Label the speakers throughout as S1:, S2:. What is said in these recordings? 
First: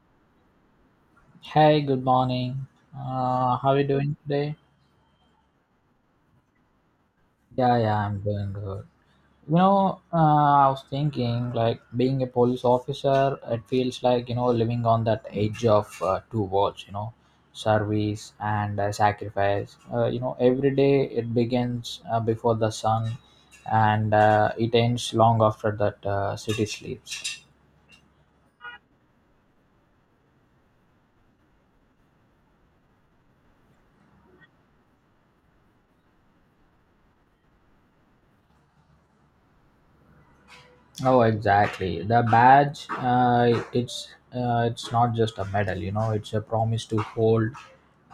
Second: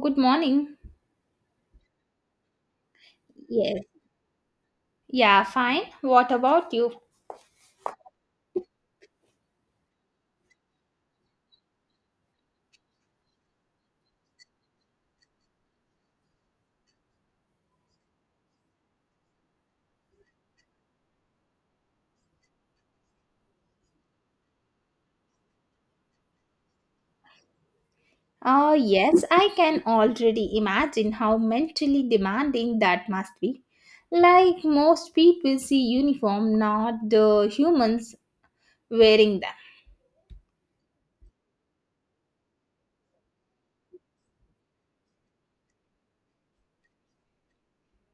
S1: Good morning.
S2: Hey, good morning. How are you
S1: Yes.
S2: doing today?
S1: Yeah, fine. What about you?
S2: Yeah, yeah, I'm doing good. I was thinking, like, being a police officer, it feels like, living on that edge of two worlds, service and sacrifice. Every day it begins before the sun, and it ends long after that city sleeps.
S1: Oh, yes, I can already imagine how mentally demanding that must be. Like most people see uniform, not the humans wearing them.
S2: Oh, exactly. The badge, it's not just a medal, it's a promise to hold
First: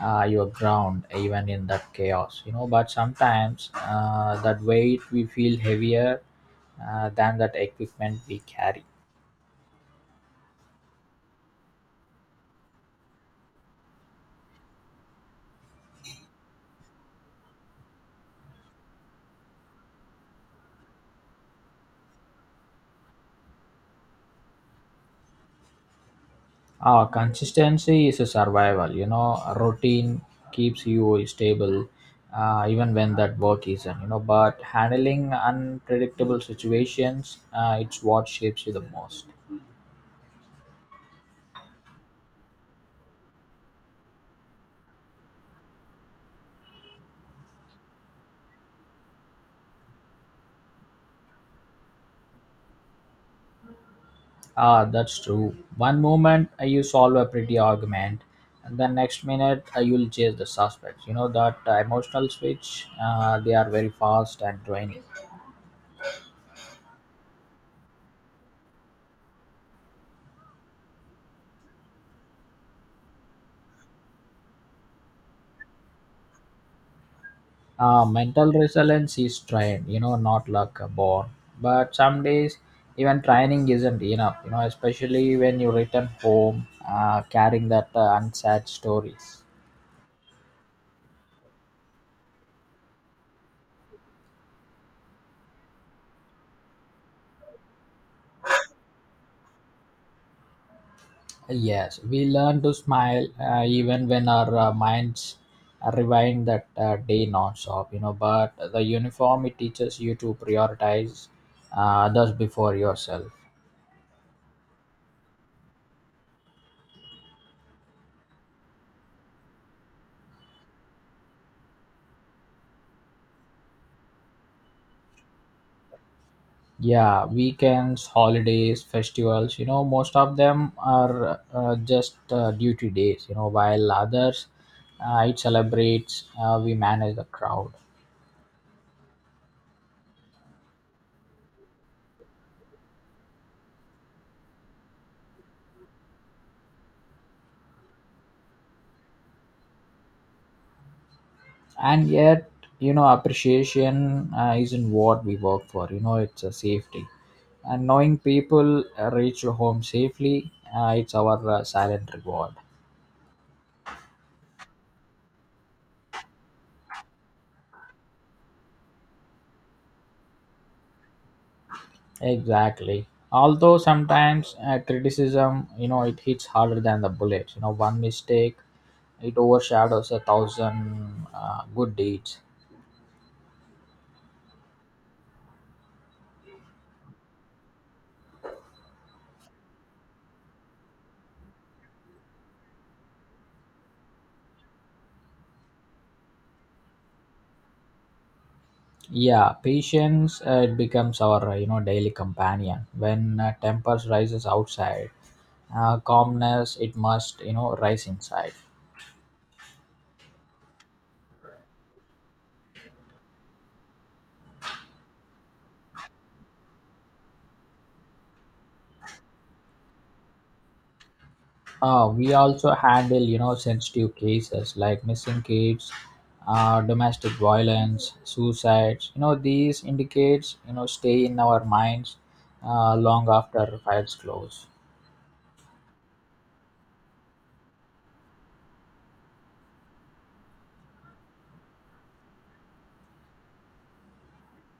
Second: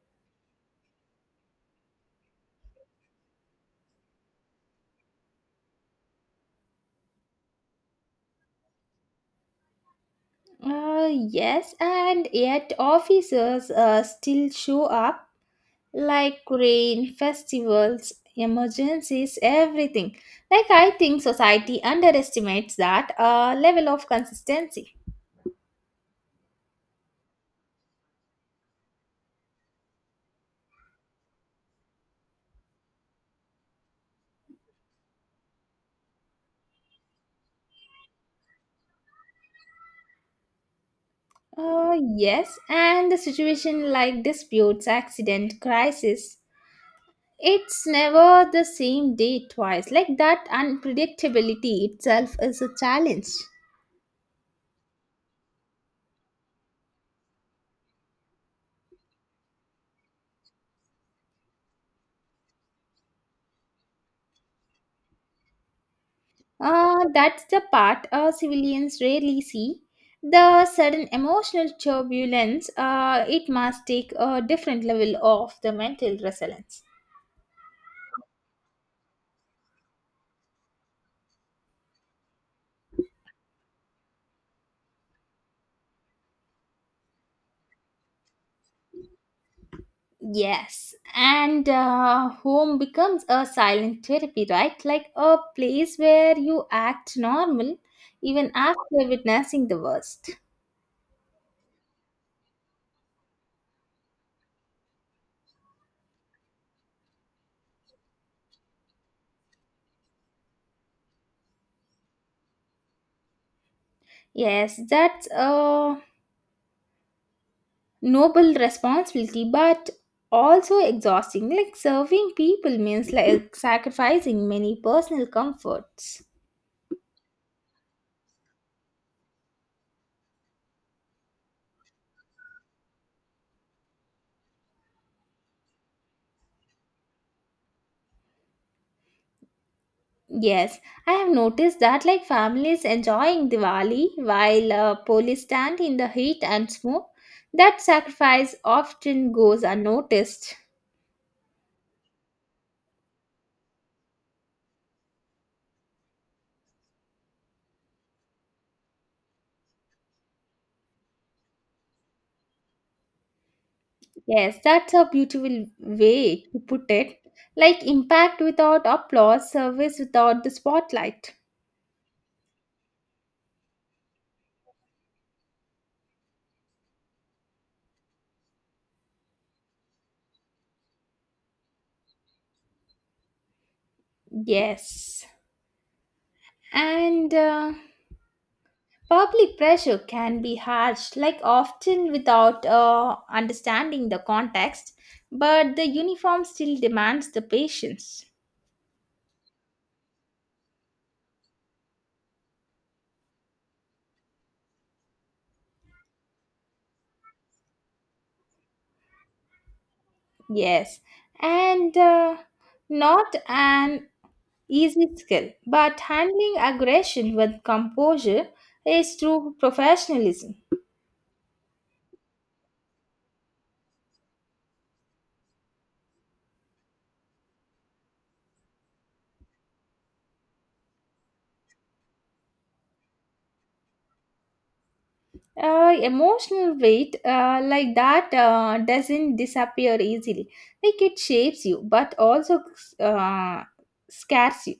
S2: you're ground even in that chaos. But sometimes that weight we feel heavier than that equipment we carry.
S1: Yes, and yet officers still show up like rain, festivals, emergencies, everything. Like, I think society underestimates that level of consistency.
S2: Consistency is a survival, routine keeps you stable, even when that work isn't. But handling unpredictable situations, it's what shapes you the most.
S1: Yes, and the situation like disputes, accident, crisis, it's never the same day twice. Like, that unpredictability itself is a challenge.
S2: Ah, that's true. One moment you solve a pretty argument, and the next minute you'll chase the suspects. You know that emotional switch. They are very fast and draining.
S1: That's the part civilians rarely see. The sudden emotional turbulence, it must take a different level of the mental resilience.
S2: Mental resilience is trained. You know, not luck born. But some days even training isn't enough. You know, especially when you return home carrying that unsaid stories.
S1: Yes, and home becomes a silent therapy, right? Like a place where you act normal even after witnessing the worst.
S2: Yes, we learn to smile even when our minds rewind that day non-stop, you know. But the uniform, it teaches you to prioritize uh, others before yourself.
S1: Yes, that's a noble responsibility, but also exhausting. Like serving people means like sacrificing many personal comforts.
S2: Yeah, weekends, holidays, festivals, you know, most of them are just duty days, you know, while others it celebrates, we manage the crowd.
S1: Yes, I have noticed that like families enjoying Diwali while police stand in the heat and smoke, that sacrifice often goes unnoticed.
S2: And yet, you know, appreciation isn't what we work for, you know, it's a safety, and knowing people reach home safely, it's our silent reward.
S1: Yes, that's a beautiful way to put it. Like impact without applause, service without the spotlight.
S2: Exactly, although sometimes criticism, you know, it hits harder than the bullets. You know, one mistake, it overshadows a thousand good deeds.
S1: Yes. And public pressure can be harsh, like often without understanding the context, but the uniform still demands the patience.
S2: Yeah, patience, it becomes our, daily companion. When tempers rises outside, calmness it must, rise inside.
S1: Yes, and not an easy skill, but handling aggression with composure is true professionalism.
S2: We also handle, you know, sensitive cases like missing kids, domestic violence, suicides. You know, these indicates, you know, stay in our minds long after files close.
S1: Emotional weight like that doesn't disappear easily. Like it shapes you, but also uh, scares you.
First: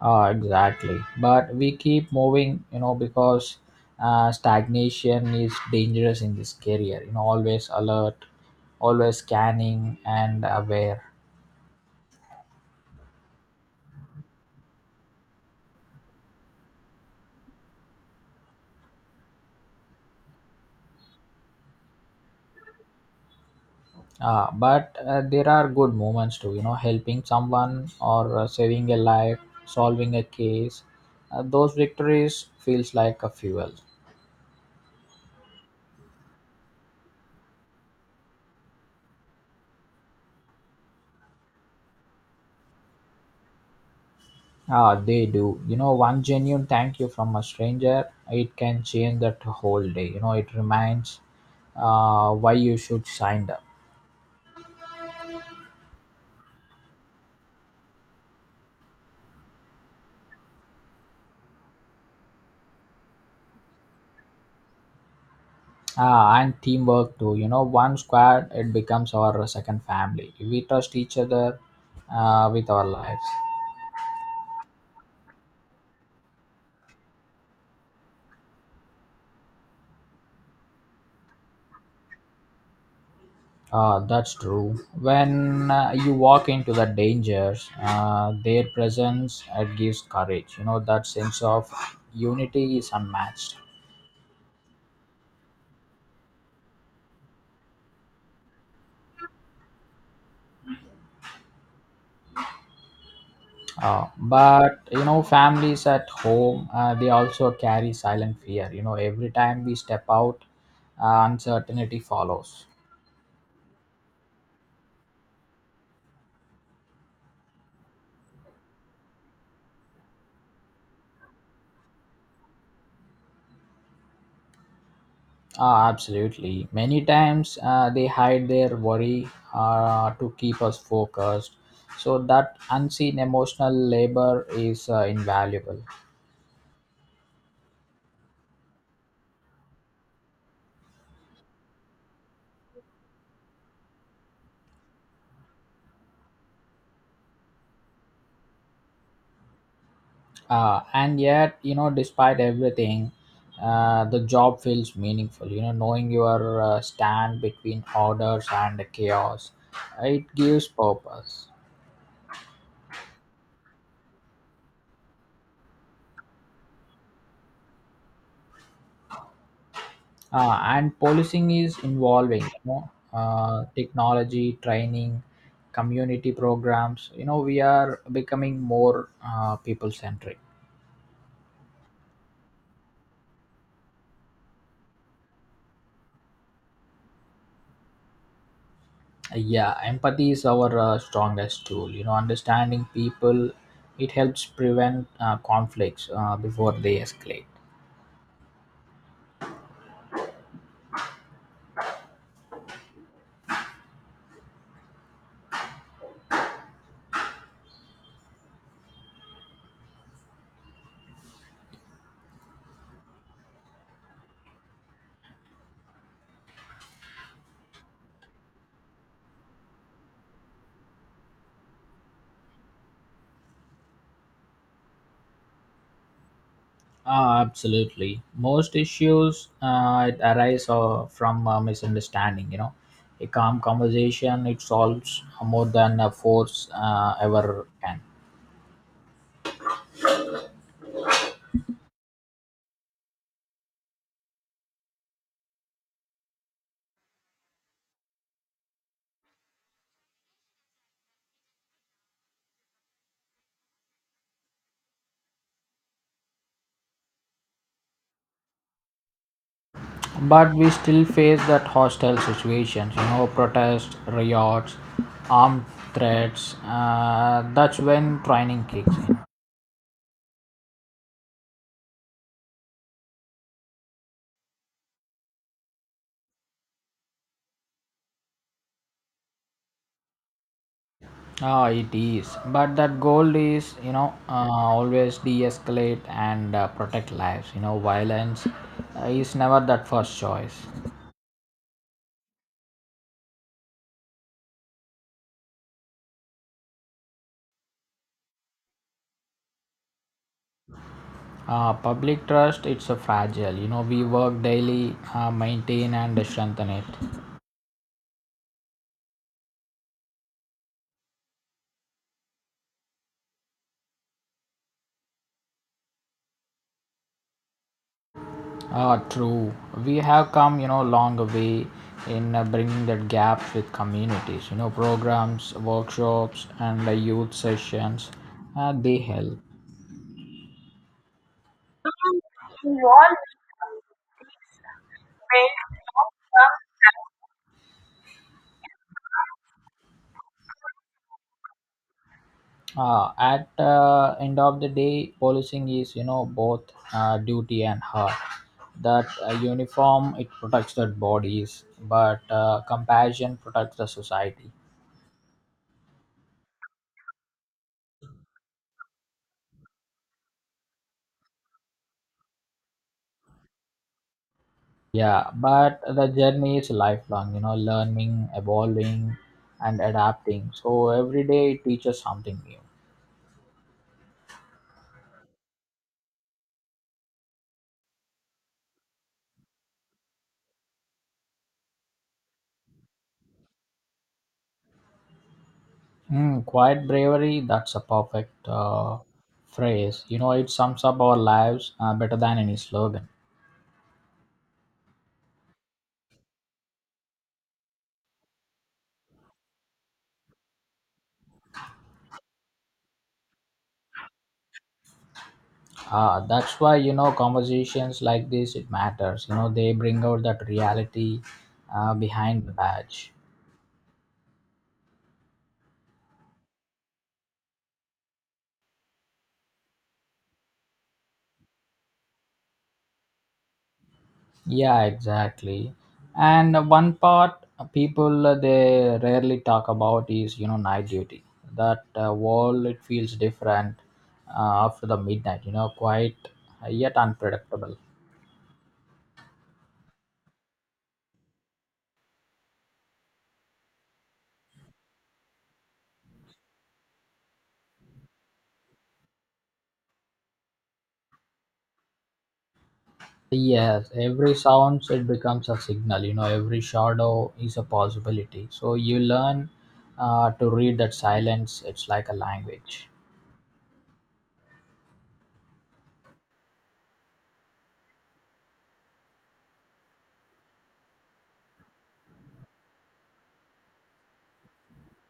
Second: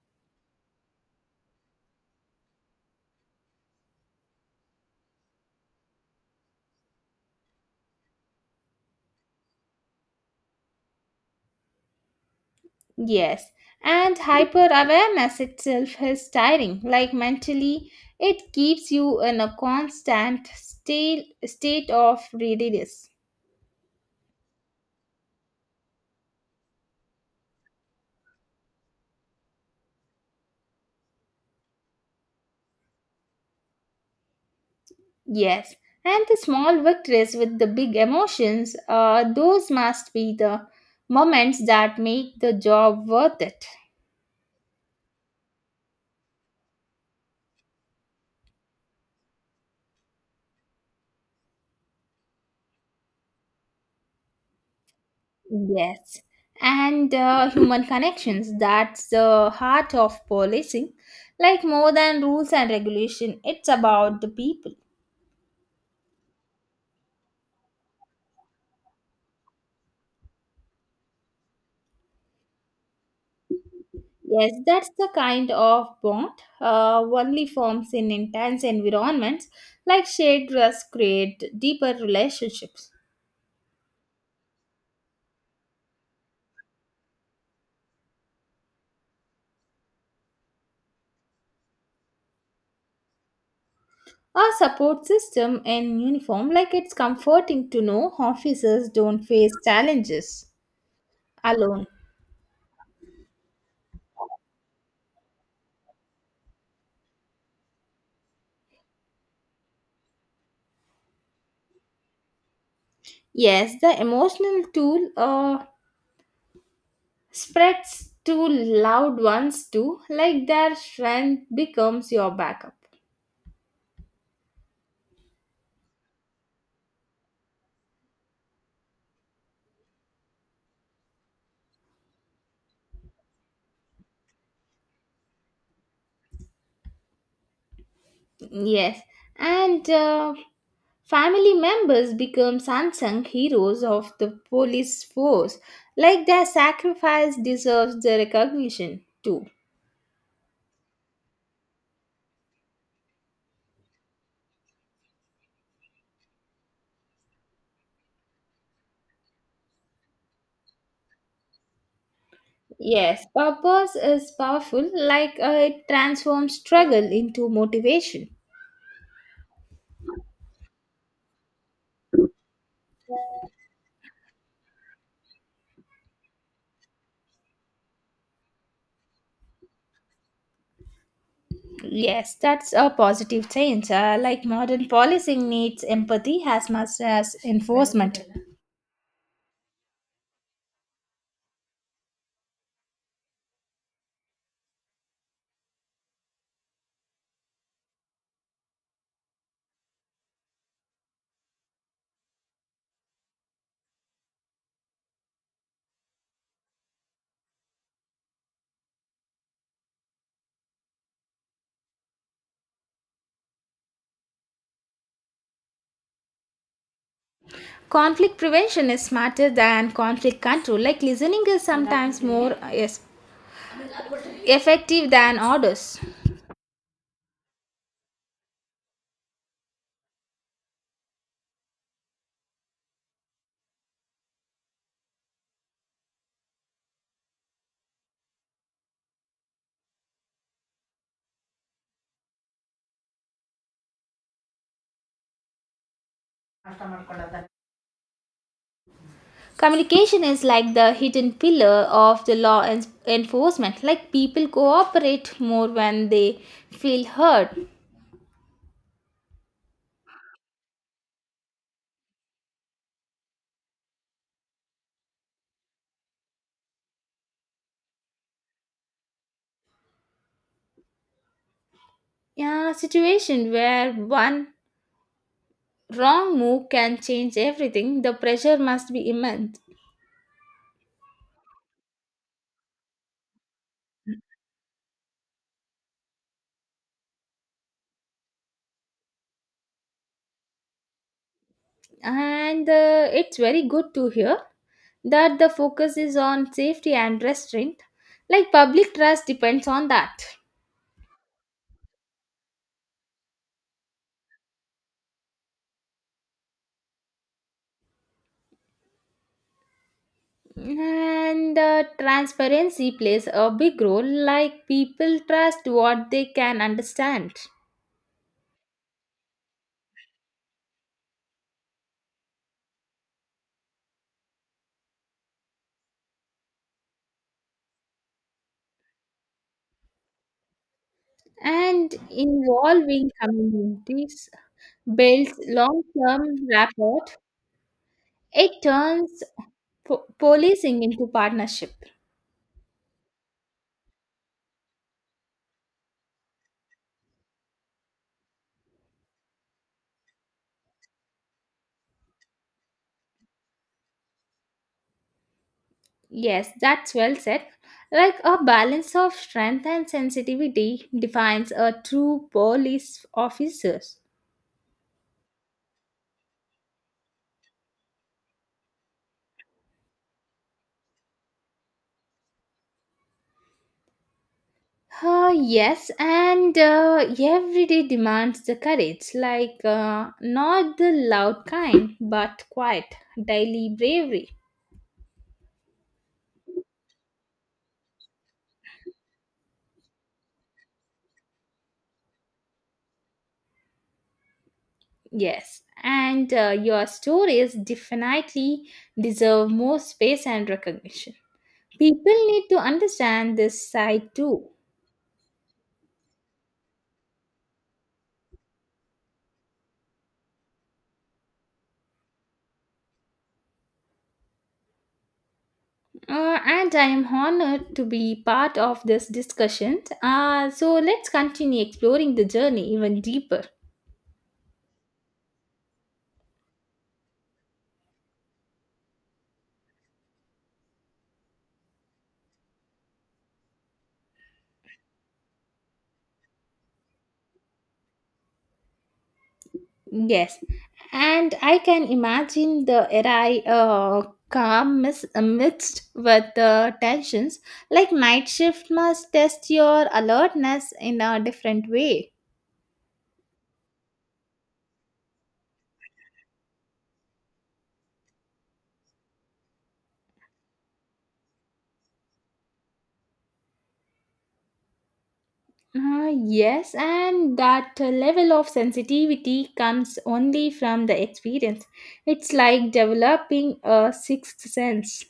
S2: Exactly. But we keep moving, you know, because stagnation is dangerous in this career. You know, always alert, always scanning and aware.
S1: Yes, and hyper awareness itself is tiring. Like mentally, it keeps you in a constant state of readiness.
S2: Ah, but there are good moments too, you know, helping someone, or saving a life, solving a case. Those victories feels like a fuel.
S1: Yes, and the small victories with the big emotions, those must be the moments that make the job worth it.
S2: Ah, they do. You know, one genuine thank you from a stranger, it can change that whole day. You know, it reminds why you should sign up.
S1: Yes, and human connections, that's the heart of policing. Like more than rules and regulation, it's about the people.
S2: Ah, and teamwork too. You know, one squad, it becomes our second family. We trust each other with our lives.
S1: Yes, that's the kind of bond only forms in intense environments like shared dress create deeper relationships.
S2: That's true. When you walk into the dangers, their presence, it gives courage. You know that sense of unity is unmatched.
S1: A support system in uniform, like it's comforting to know officers don't face challenges alone.
S2: But you know, families at home they also carry silent fear. You know, every time we step out, uncertainty follows.
S1: Yes, the emotional tool spreads to loud ones too, like their strength becomes your backup.
S2: Ah, absolutely. Many times they hide their worry to keep us focused. So that unseen emotional labor is invaluable.
S1: Yes, and family members become unsung heroes of the police force, like their sacrifice deserves the recognition too.
S2: And yet, you know, despite everything, the job feels meaningful. You know, knowing your stand between orders and chaos, it gives purpose.
S1: Yes, purpose is powerful, like it transforms struggle into motivation.
S2: And policing is involving, you know, technology, training, community programs. You know, we are becoming more people centric.
S1: Yes, that's a positive change. Like modern policing needs empathy as much as enforcement.
S2: Yeah, empathy is our strongest tool. You know, understanding people, it helps prevent conflicts before they escalate.
S1: Conflict prevention is smarter than conflict control. Like listening is sometimes more. Yes, effective than orders.
S2: Ah, absolutely. Most issues it arise from misunderstanding. You know, a calm conversation, it solves more than a force ever can.
S1: Communication is like the hidden pillar of the law enforcement. Like people cooperate more when they feel heard.
S2: But we still face that hostile situations. You know, protests, riots, armed threats. That's when training kicks in.
S1: Yeah, situation where one wrong move can change everything. The pressure must be immense,
S2: Ah, it is. But that goal is, always de-escalate and protect lives. You know, violence is never that first choice.
S1: and it's very good to hear that the focus is on safety and restraint. Like public trust depends on that.
S2: Public trust, it's a fragile. You know, we work daily, maintain and strengthen it.
S1: And transparency plays a big role, like people trust what they can understand.
S2: True. We have come, you know, long way in bringing that gaps with communities. You know, programs, workshops, and youth sessions, they help.
S1: And involving communities builds long term rapport. It turns policing into partnership.
S2: At end of the day, policing is, you know, both duty and heart. That uniform, it protects the bodies, but compassion protects the society.
S1: Yes, that's well said. Like a balance of strength and sensitivity defines a true police officer.
S2: Yeah, but the journey is lifelong, you know, learning, evolving, and adapting. So every day it teaches something new.
S1: Yes, and everyday demands the courage, like not the loud kind, but quiet, daily bravery.
S2: Mm, quiet bravery, that's a perfect phrase. You know, it sums up our lives better than any slogan.
S1: Yes, and your stories definitely deserve more space and recognition. People need to understand this side too.
S2: That's why, you know, conversations like this, it matters. You know, they bring out that reality behind the badge.
S1: And I am honored to be part of this discussion. So let's continue exploring the journey even deeper.
S2: Yeah, exactly. And one part people they rarely talk about is, you know, night duty. That world, it feels different after the midnight. You know, quite, yet unpredictable.
S1: Yes, and I can imagine the era calm mixed with the tensions. Like night shift must test your alertness in a different way.
S2: Yes, every sounds it becomes a signal. You know, every shadow is a possibility. So you learn to read that silence. It's like a language.
S1: Yes, and that level of sensitivity comes only from the experience. It's like developing a sixth sense.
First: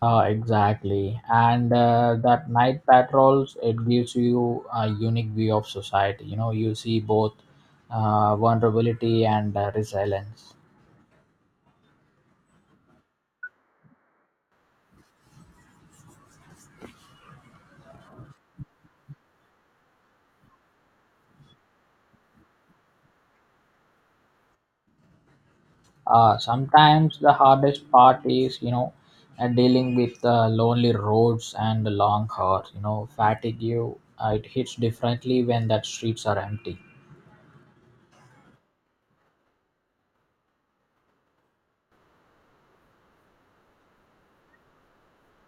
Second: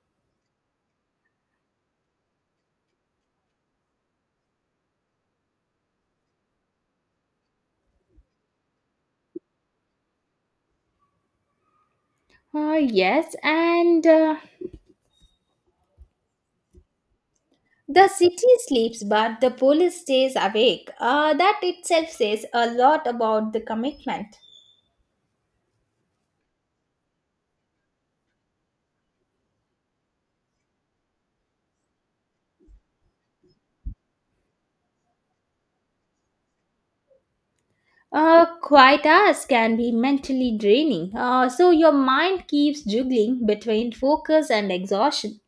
S2: Exactly. And that night patrols, it gives you a unique view of society. You know, you see both vulnerability and resilience.
S1: Uh, yes, and the city sleeps, but the police stays awake. That itself says a lot about the commitment.
S2: Sometimes the hardest part is, dealing with lonely roads and the long hours. You know, fatigue, you, it hits differently when that streets are empty.
S1: Quiet hours can be mentally draining, so your mind keeps juggling between focus and exhaustion.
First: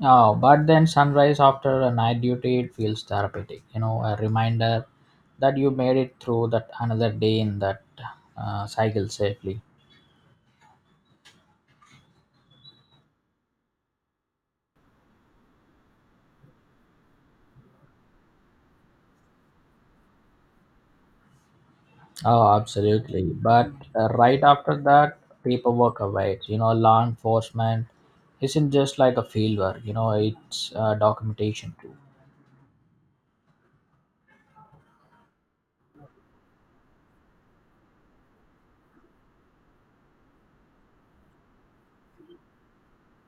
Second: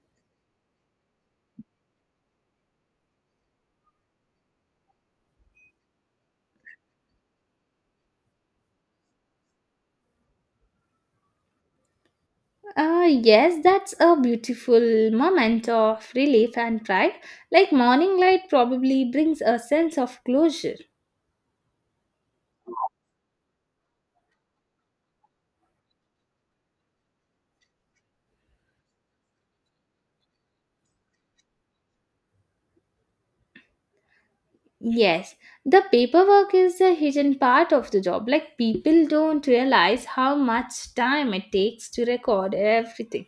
S2: Oh, but then sunrise after a night duty, it feels therapeutic. You know, a reminder that you made it through that another day in that cycle safely.
S1: Yes, that's a beautiful moment of relief and pride. Like morning light probably brings a sense of closure.
S2: Oh, absolutely. But right after that, paperwork awaits. You know, law enforcement isn't just like a field work. You know, it's documentation too.
S1: Yes, the paperwork is the hidden part of the job. Like people don't realize how much time it takes to record everything.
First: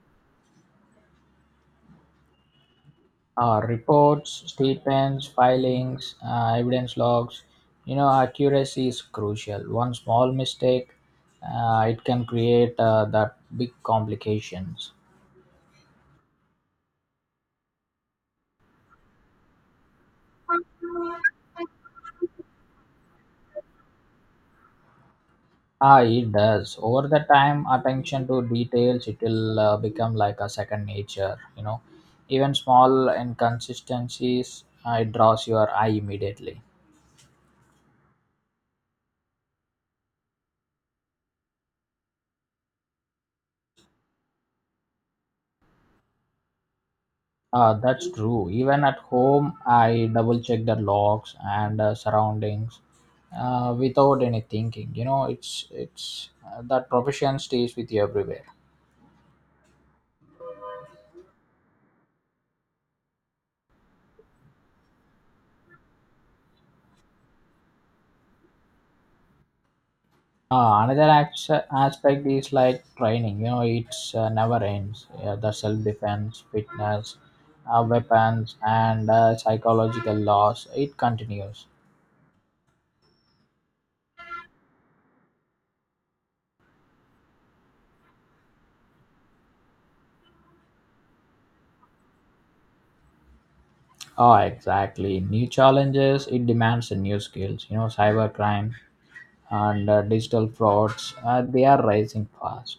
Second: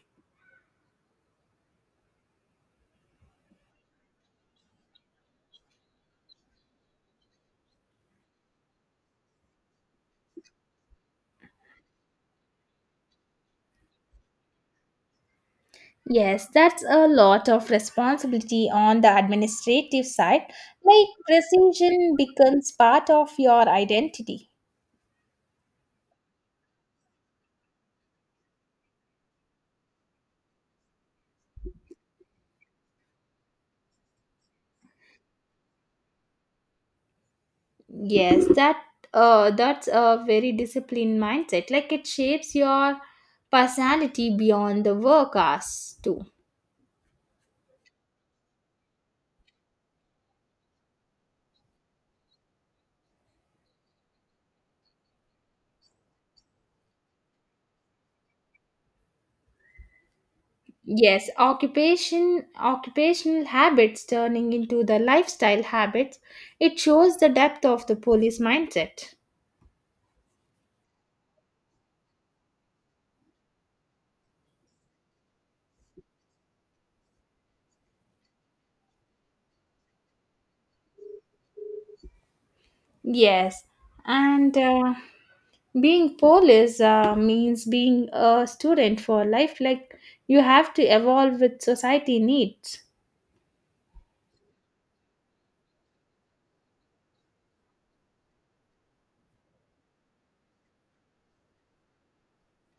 S2: Reports, statements, filings, evidence logs. You know, accuracy is crucial. One small mistake, it can create that big complications.
S1: Yes, that's a lot of responsibility on the administrative side. Like precision becomes part of your identity.
S2: Ah, it does. Over the time, attention to details, it will become like a second nature. You know, even small inconsistencies, it draws your eye immediately.
S1: Yes, that's a very disciplined mindset. Like it shapes your personality beyond the work hours too.
S2: That's true. Even at home, I double check the locks and surroundings without any thinking. You know, it's that profession stays with you everywhere.
S1: Yes, occupation occupational habits turning into the lifestyle habits. It shows the depth of the police mindset.
S2: Another ax- aspect is like training. You know, it's never ends. Yeah, the self defense, fitness, weapons, and psychological loss. It continues.
S1: Yes, and being police means being a student for life. Like you have to evolve with society needs.
S2: Oh, exactly. New challenges. It demands new skills. You know, cybercrime and digital frauds they are rising fast.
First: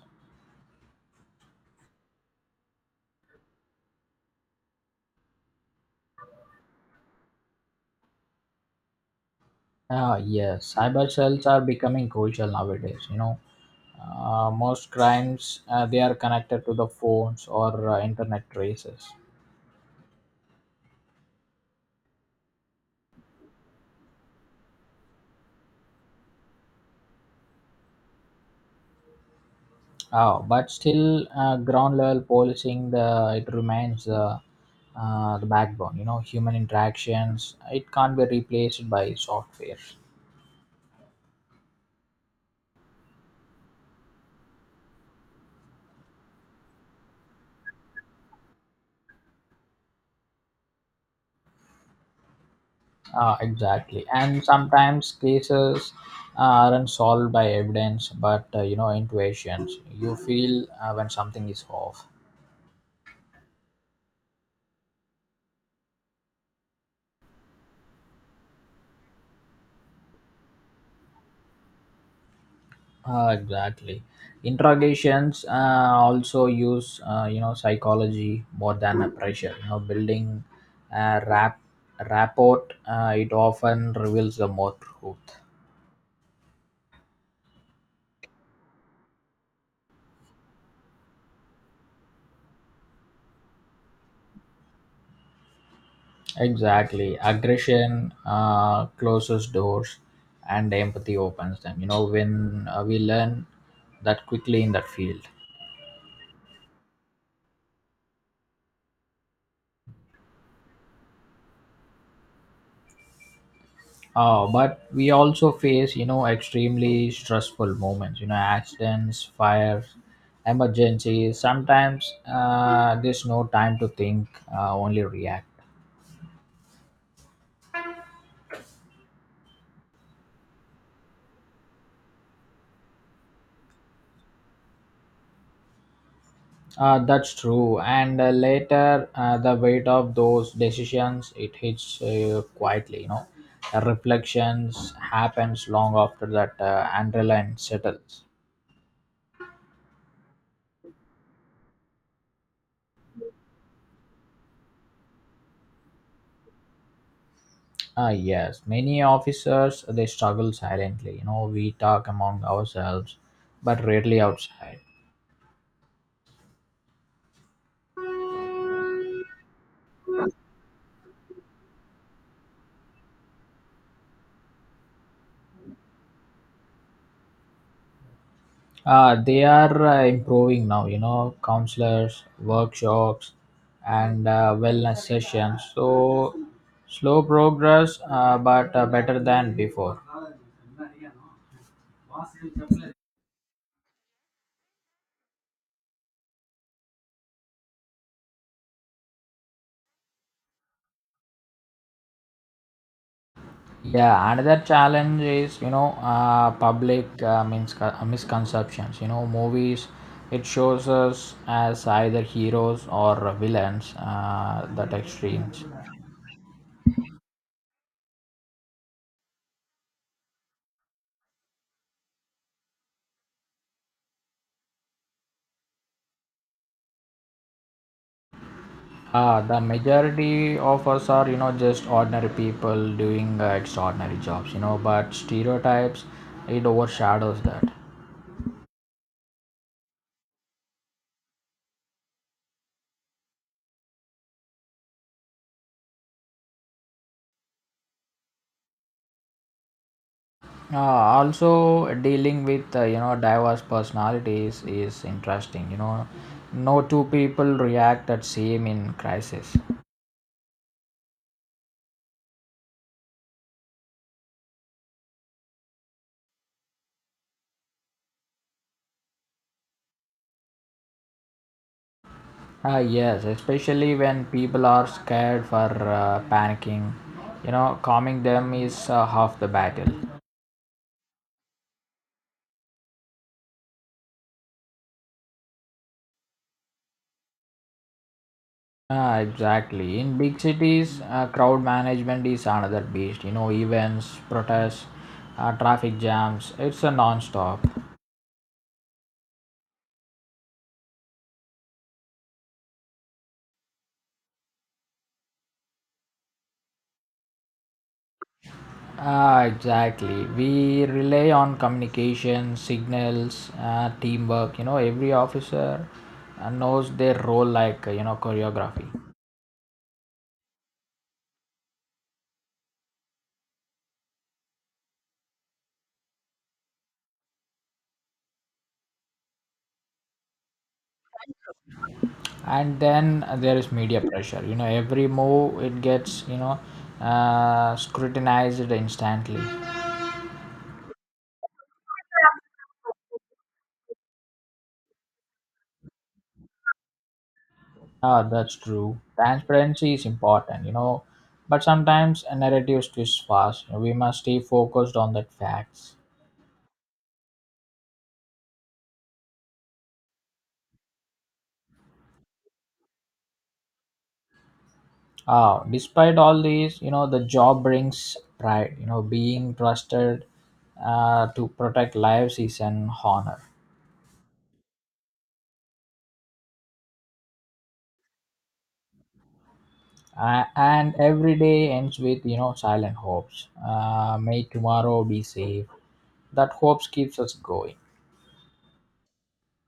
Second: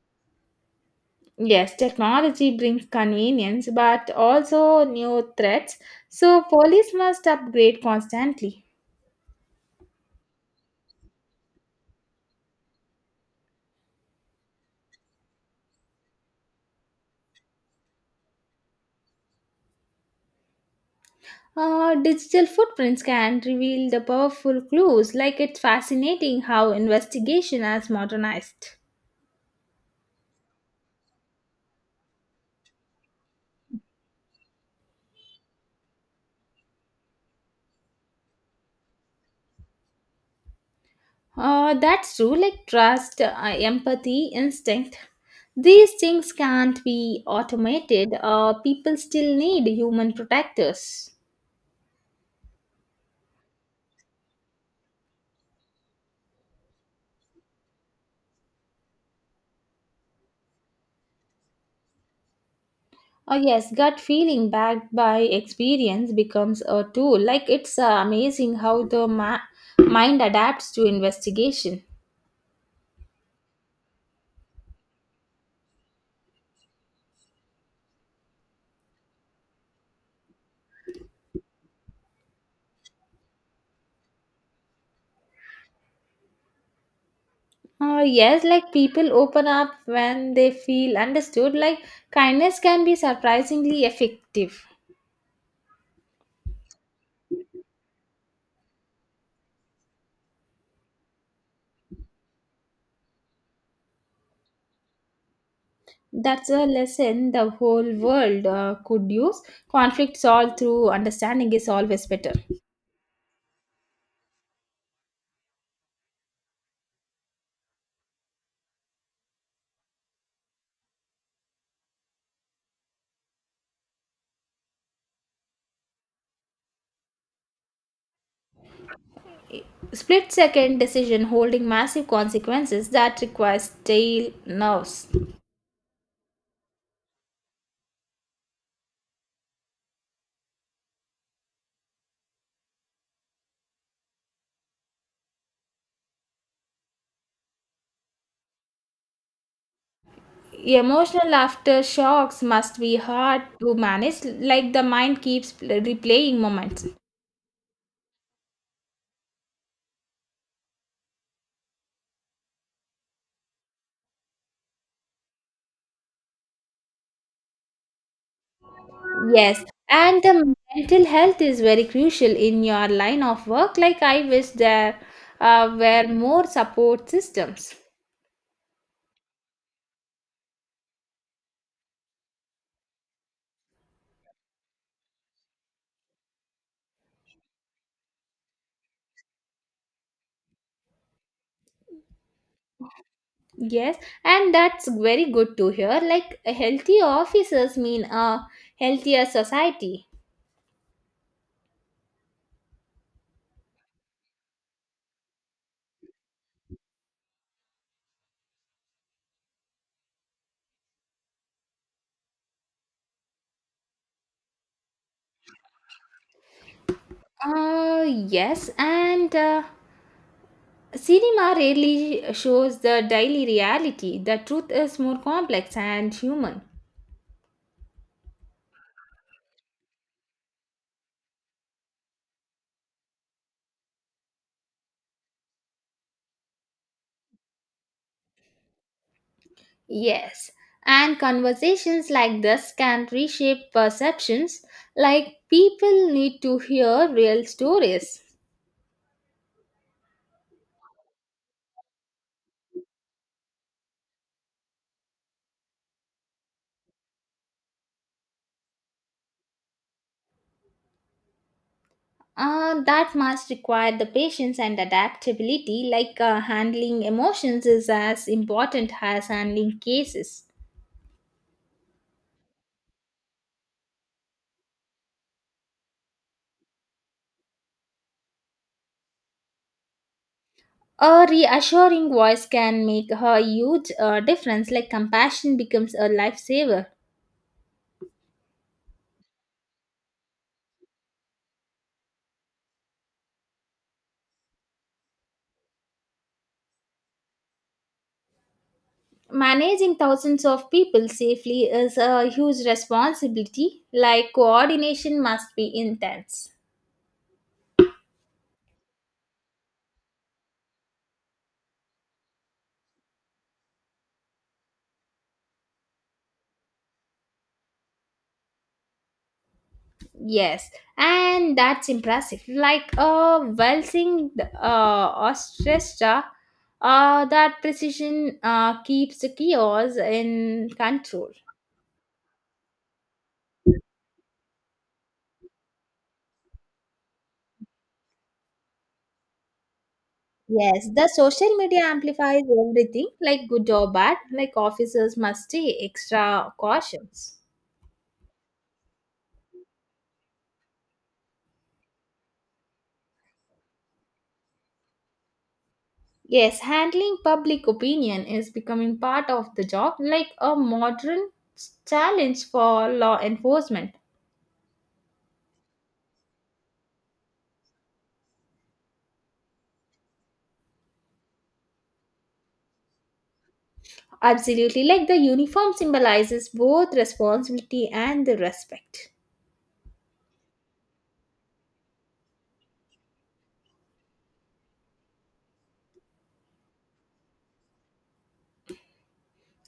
S1: Yes, technology brings convenience, but also new threats. So police must upgrade constantly.
S2: Yes, cyber cells are becoming crucial nowadays. You know, most crimes they are connected to the phones or internet traces.
S1: Digital footprints can reveal the powerful clues, like it's fascinating how investigation has modernized.
S2: But still ground level policing, the it remains the backbone. You know, human interactions, it can't be replaced by software.
S1: That's true, like trust, empathy, instinct. These things can't be automated. People still need human protectors.
S2: Exactly, and sometimes cases aren't solved by evidence, but you know intuitions. You feel when something is off.
S1: Oh, yes, gut feeling backed by experience becomes a tool. Like it's amazing how the mind adapts to investigation.
S2: Exactly, interrogations also use, psychology more than a pressure. You know, building a rap rapport, it often reveals the more truth.
S1: Yes, like people open up when they feel understood. Like kindness can be surprisingly effective.
S2: Exactly. Aggression closes doors, and empathy opens them. You know, when we learn that quickly in that field.
S1: That's a lesson the whole world could use. Conflict solved through understanding is always better.
S2: Oh, but we also face, you know, extremely stressful moments, you know, accidents, fires, emergencies. Sometimes there's no time to think, only react.
S1: Split second decision holding massive consequences that require steel nerves.
S2: That's true. And later, the weight of those decisions, it hits quietly. You know, the reflections happens long after that adrenaline settles.
S1: Emotional aftershocks must be hard to manage, like the mind keeps replaying moments.
S2: Ah, yes. Many officers they struggle silently. You know, we talk among ourselves, but rarely outside.
S1: Yes, and the mental health is very crucial in your line of work. Like, I wish there were more support systems.
S2: They are improving now, you know, counselors, workshops, and wellness sessions. So, slow progress, but better than before.
S1: Yes, and that's very good to hear. Like, healthy officers mean a healthier society.
S2: Yeah, another challenge is, public means misconceptions. You know, movies, it shows us as either heroes or villains, that extremes.
S1: Yes, and cinema rarely shows the daily reality. The truth is more complex and human.
S2: Ah, the majority of us are, you know, just ordinary people doing extraordinary jobs, you know, but stereotypes, it overshadows that.
S1: Yes, and conversations like this can reshape perceptions, like people need to hear real stories.
S2: Ah, also, dealing with, diverse personalities is interesting, you know. No two people react the same in crisis.
S1: That must require the patience and adaptability, like handling emotions is as important as handling cases.
S2: Ah, yes, especially when people are scared for panicking, you know, calming them is half the battle.
S1: A reassuring voice can make a huge difference, like compassion becomes a lifesaver.
S2: Ah, exactly. In big cities, crowd management is another beast. You know, events, protests, traffic jams. It's a non-stop.
S1: Managing thousands of people safely is a huge responsibility, like coordination must be intense.
S2: Ah, exactly. We rely on communication, signals, teamwork. You know, every officer knows their role like, choreography.
S1: Yes, and that's impressive. Like a well-synced orchestra, that precision keeps the chaos in control.
S2: And then there is media pressure. You know, every move it gets, scrutinized instantly.
S1: Yes, the social media amplifies everything, like good or bad, like officers must take extra cautions.
S2: Ah, that's true. Transparency is important, you know, but sometimes a narrative twists fast. We must stay focused on the facts.
S1: Yes, handling public opinion is becoming part of the job, like a modern challenge for law enforcement.
S2: Ah, despite all these, you know, the job brings pride. You know, being trusted to protect lives is an honor.
S1: Absolutely, like the uniform symbolizes both responsibility and the respect.
S2: And every day ends with, you know, silent hopes. May tomorrow be safe. That hopes keeps us going.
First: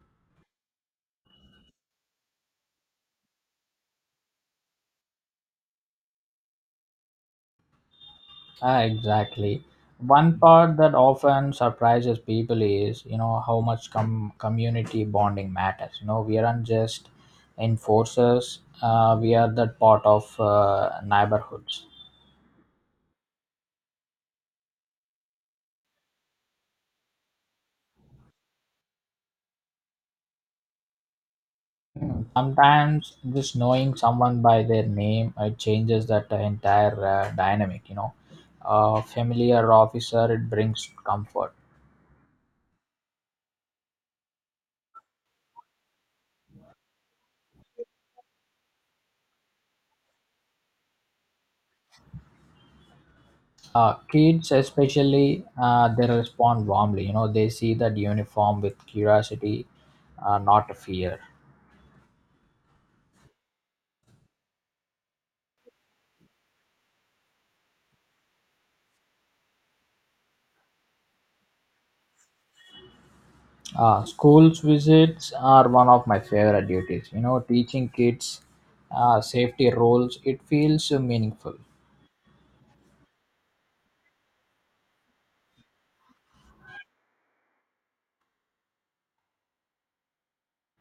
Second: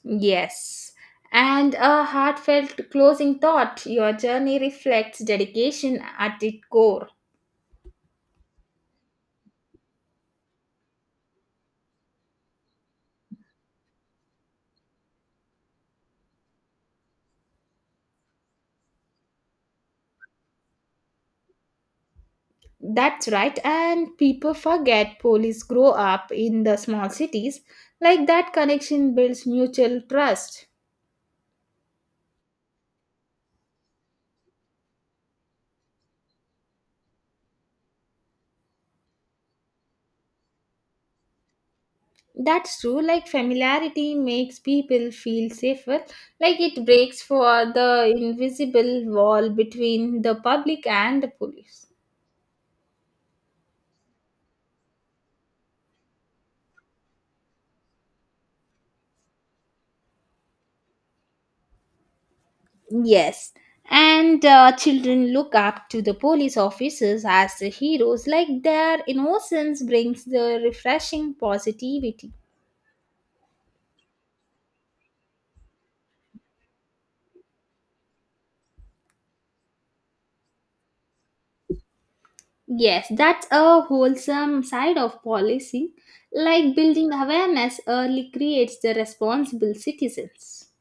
S1: Yes. And a heartfelt closing thought. Your journey reflects dedication at its core.
S2: Ah, exactly. One part that often surprises people is, you know, how much com- community bonding matters. You know, we aren't just enforcers; we are that part of neighborhoods.
S1: That's right, and people forget police grow up in the small cities. Like that connection builds mutual trust.
S2: Mm. Sometimes just knowing someone by their name, it changes that entire dynamic. You know, a familiar officer, it brings comfort.
S1: That's true, like familiarity makes people feel safer, like it breaks for the invisible wall between the public and the police.
S2: Kids, especially, they respond warmly. You know, they see that uniform with curiosity, not fear.
S1: Yes, and children look up to the police officers as the heroes, like their innocence brings the refreshing positivity.
S2: Schools visits are one of my favorite duties. You know, teaching kids safety rules, it feels meaningful.
S1: Yes, that's a wholesome side of policy. Like building awareness early creates the responsible citizens.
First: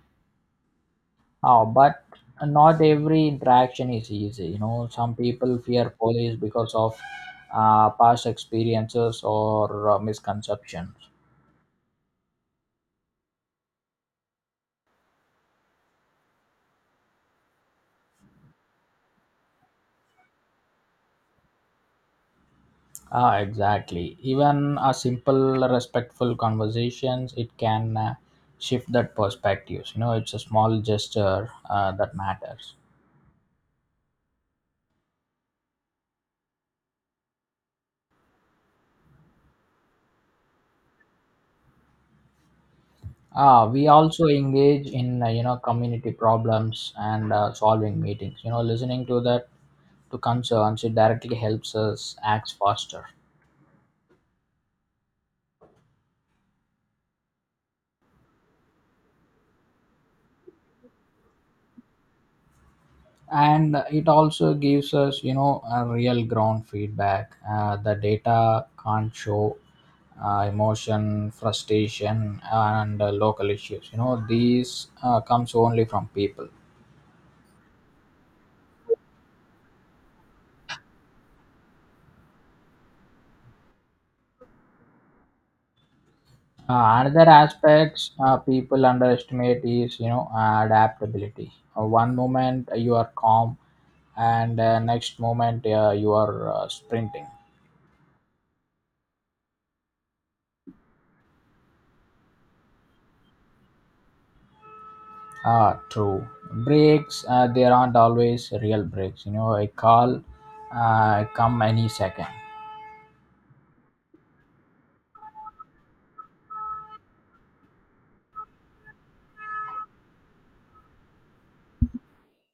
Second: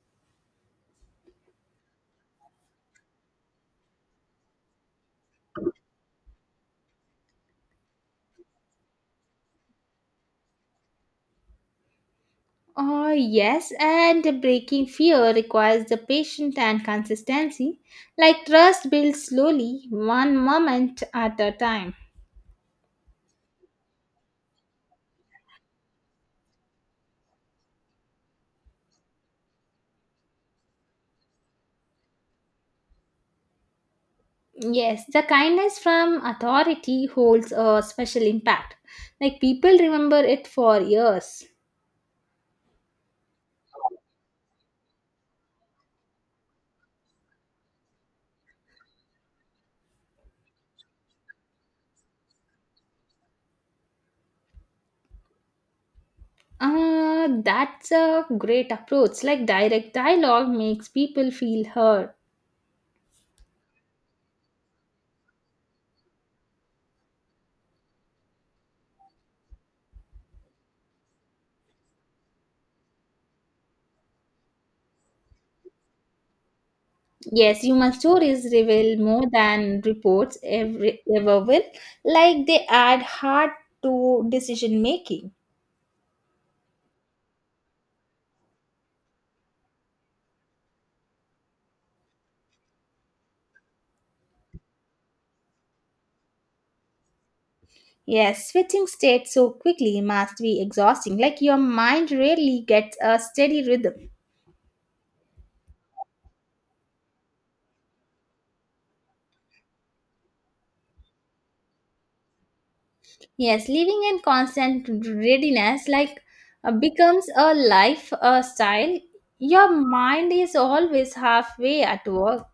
S2: But not every interaction is easy. You know, some people fear police because of past experiences or misconceptions.
S1: Oh, yes, and breaking fear requires the patience and consistency. Like trust builds slowly, one moment at a time.
S2: Ah, exactly. Even a simple, respectful conversations, it can shift that perspectives. You know, it's a small gesture that matters.
S1: Yes, the kindness from authority holds a special impact. Like people remember it for years.
S2: Ah, we also engage in, community problems and solving meetings. You know, listening to that to concerns it directly helps us act faster.
S1: That's a great approach. Like direct dialogue makes people feel heard.
S2: And it also gives us, you know, a real ground feedback. The data can't show emotion, frustration, and local issues. You know, these comes only from people.
S1: Yes, human stories reveal more than reports ever will. Like they add heart to decision making.
S2: Another aspects people underestimate is, you know, adaptability. One moment you are calm, and next moment you are sprinting.
S1: Yes, switching states so quickly must be exhausting. Like your mind rarely gets a steady rhythm.
S2: Ah, true. Breaks, there aren't always real breaks. You know, a call come any second.
S1: Yes, living in constant readiness like becomes a life style. Your mind is always halfway at work.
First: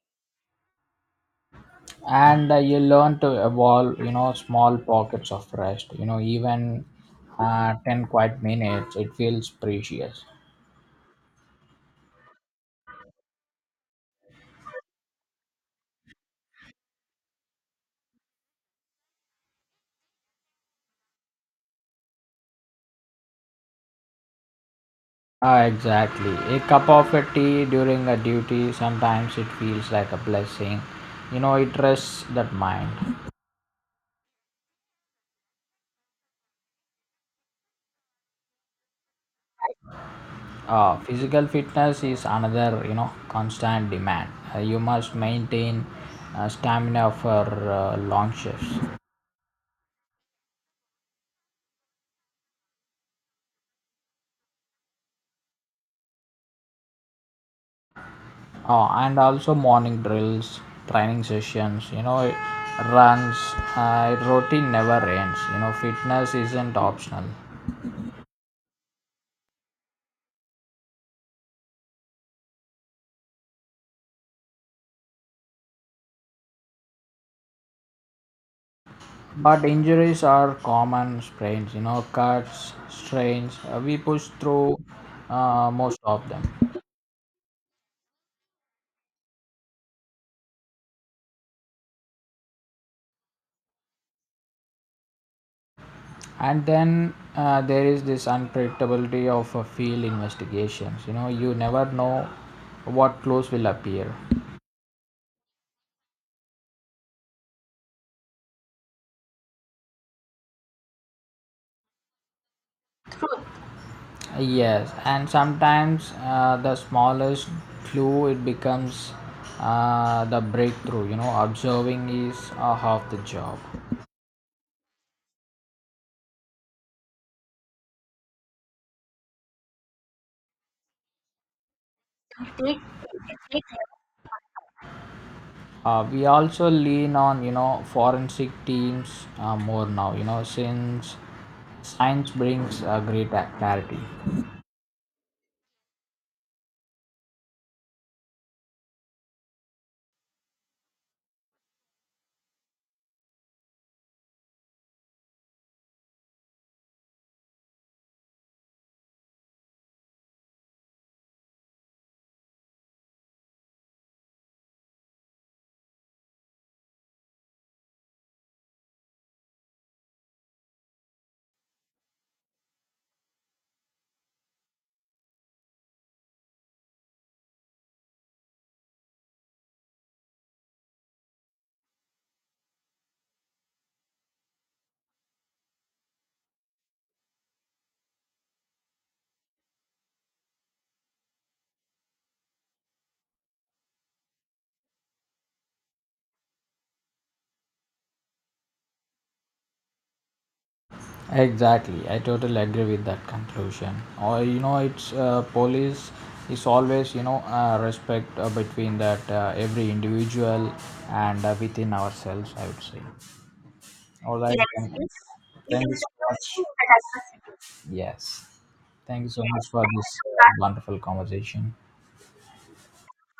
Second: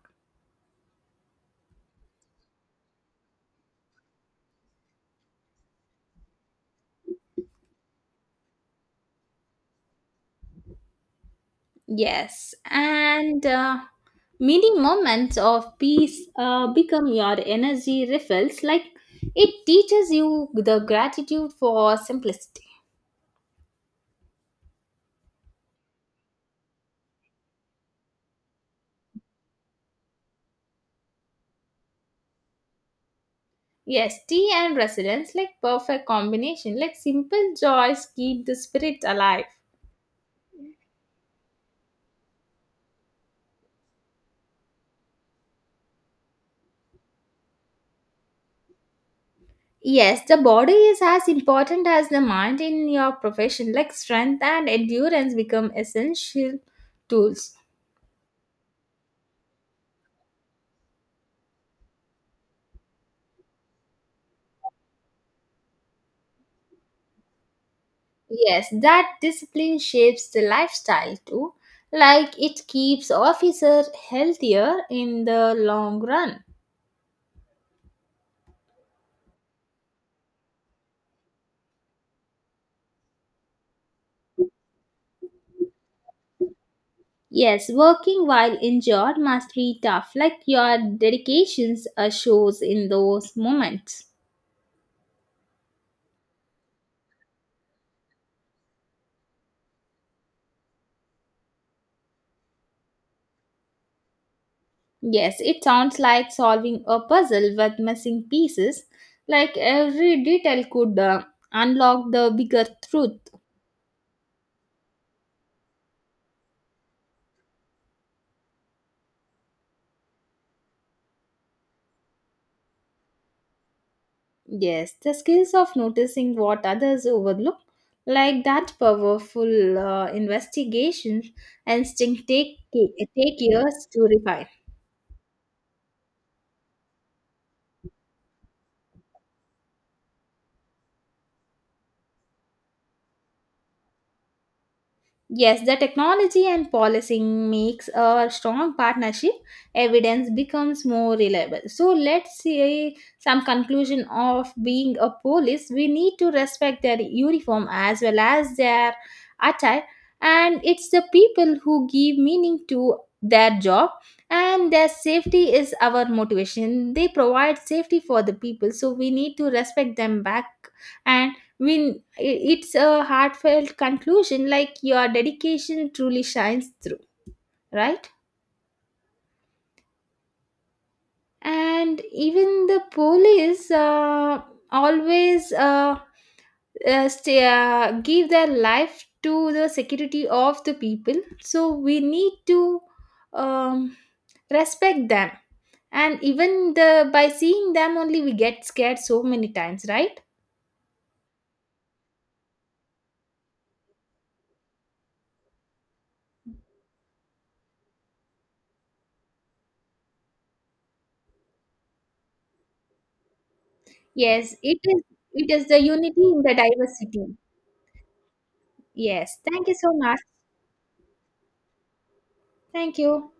S2: And you learn to evolve, you know, small pockets of rest. You know, even 10 quiet minutes, it feels precious.
S1: Yes, and many moments of peace become your energy refills. Like it teaches you the gratitude for simplicity.
S2: Ah, exactly. A cup of a tea during a duty, sometimes it feels like a blessing. You know, it rests that mind.
S1: Yes, tea and resilience, like perfect combination. Like simple joys keep the spirit alive.
S2: Physical fitness is another, you know, constant demand. You must maintain stamina for long shifts,
S1: Yes, the body is as important as the mind in your profession. Like strength and endurance become essential tools.
S2: and also morning drills, training sessions. You know, runs. Routine never ends. You know, fitness isn't optional.
S1: Yes, that discipline shapes the lifestyle too. Like it keeps officer healthier in the long run.
S2: But injuries are common. Sprains, you know, cuts, strains. We push through most of them.
S1: Yes, working while injured must be tough. Like your dedications shows in those moments.
S2: And then there is this unpredictability of field investigations. You know, you never know what clues will appear.
S1: Yes, it sounds like solving a puzzle with missing pieces. Like every detail could unlock the bigger truth.
S2: Yes, and sometimes the smallest clue it becomes the breakthrough. You know, observing is half the job.
S1: Yes, the skills of noticing what others overlook, like that powerful investigation instinct, take years to refine.
S2: We also lean on, you know, forensic teams more now. You know, since science brings great clarity.
S1: Yes, the technology and policing makes a strong partnership. Evidence becomes more reliable. So let's see some conclusion of being a police. We need to respect their uniform as well as their attire, and it's the people who give meaning to their job, and their safety is our motivation. They provide safety for the people, so we need to respect them back. And I mean, it's a heartfelt conclusion, like your dedication truly shines through, right? And even the police always uh, give their life to the security of the people. So we need to um, respect them. And even the by seeing them only, we get scared so many times, right?
S2: Exactly, I totally agree with that conclusion. Or you know, it's police is always, respect between that every individual and within ourselves. I would say. All
S1: Yes,
S2: right,
S1: it
S2: then.
S1: is. It is the
S2: Thank you so
S1: unity in
S2: much.
S1: the diversity.
S2: Yes, thank you
S1: Yes.
S2: so much
S1: Thank you
S2: for
S1: so
S2: this
S1: much.
S2: wonderful conversation.
S1: Thank you.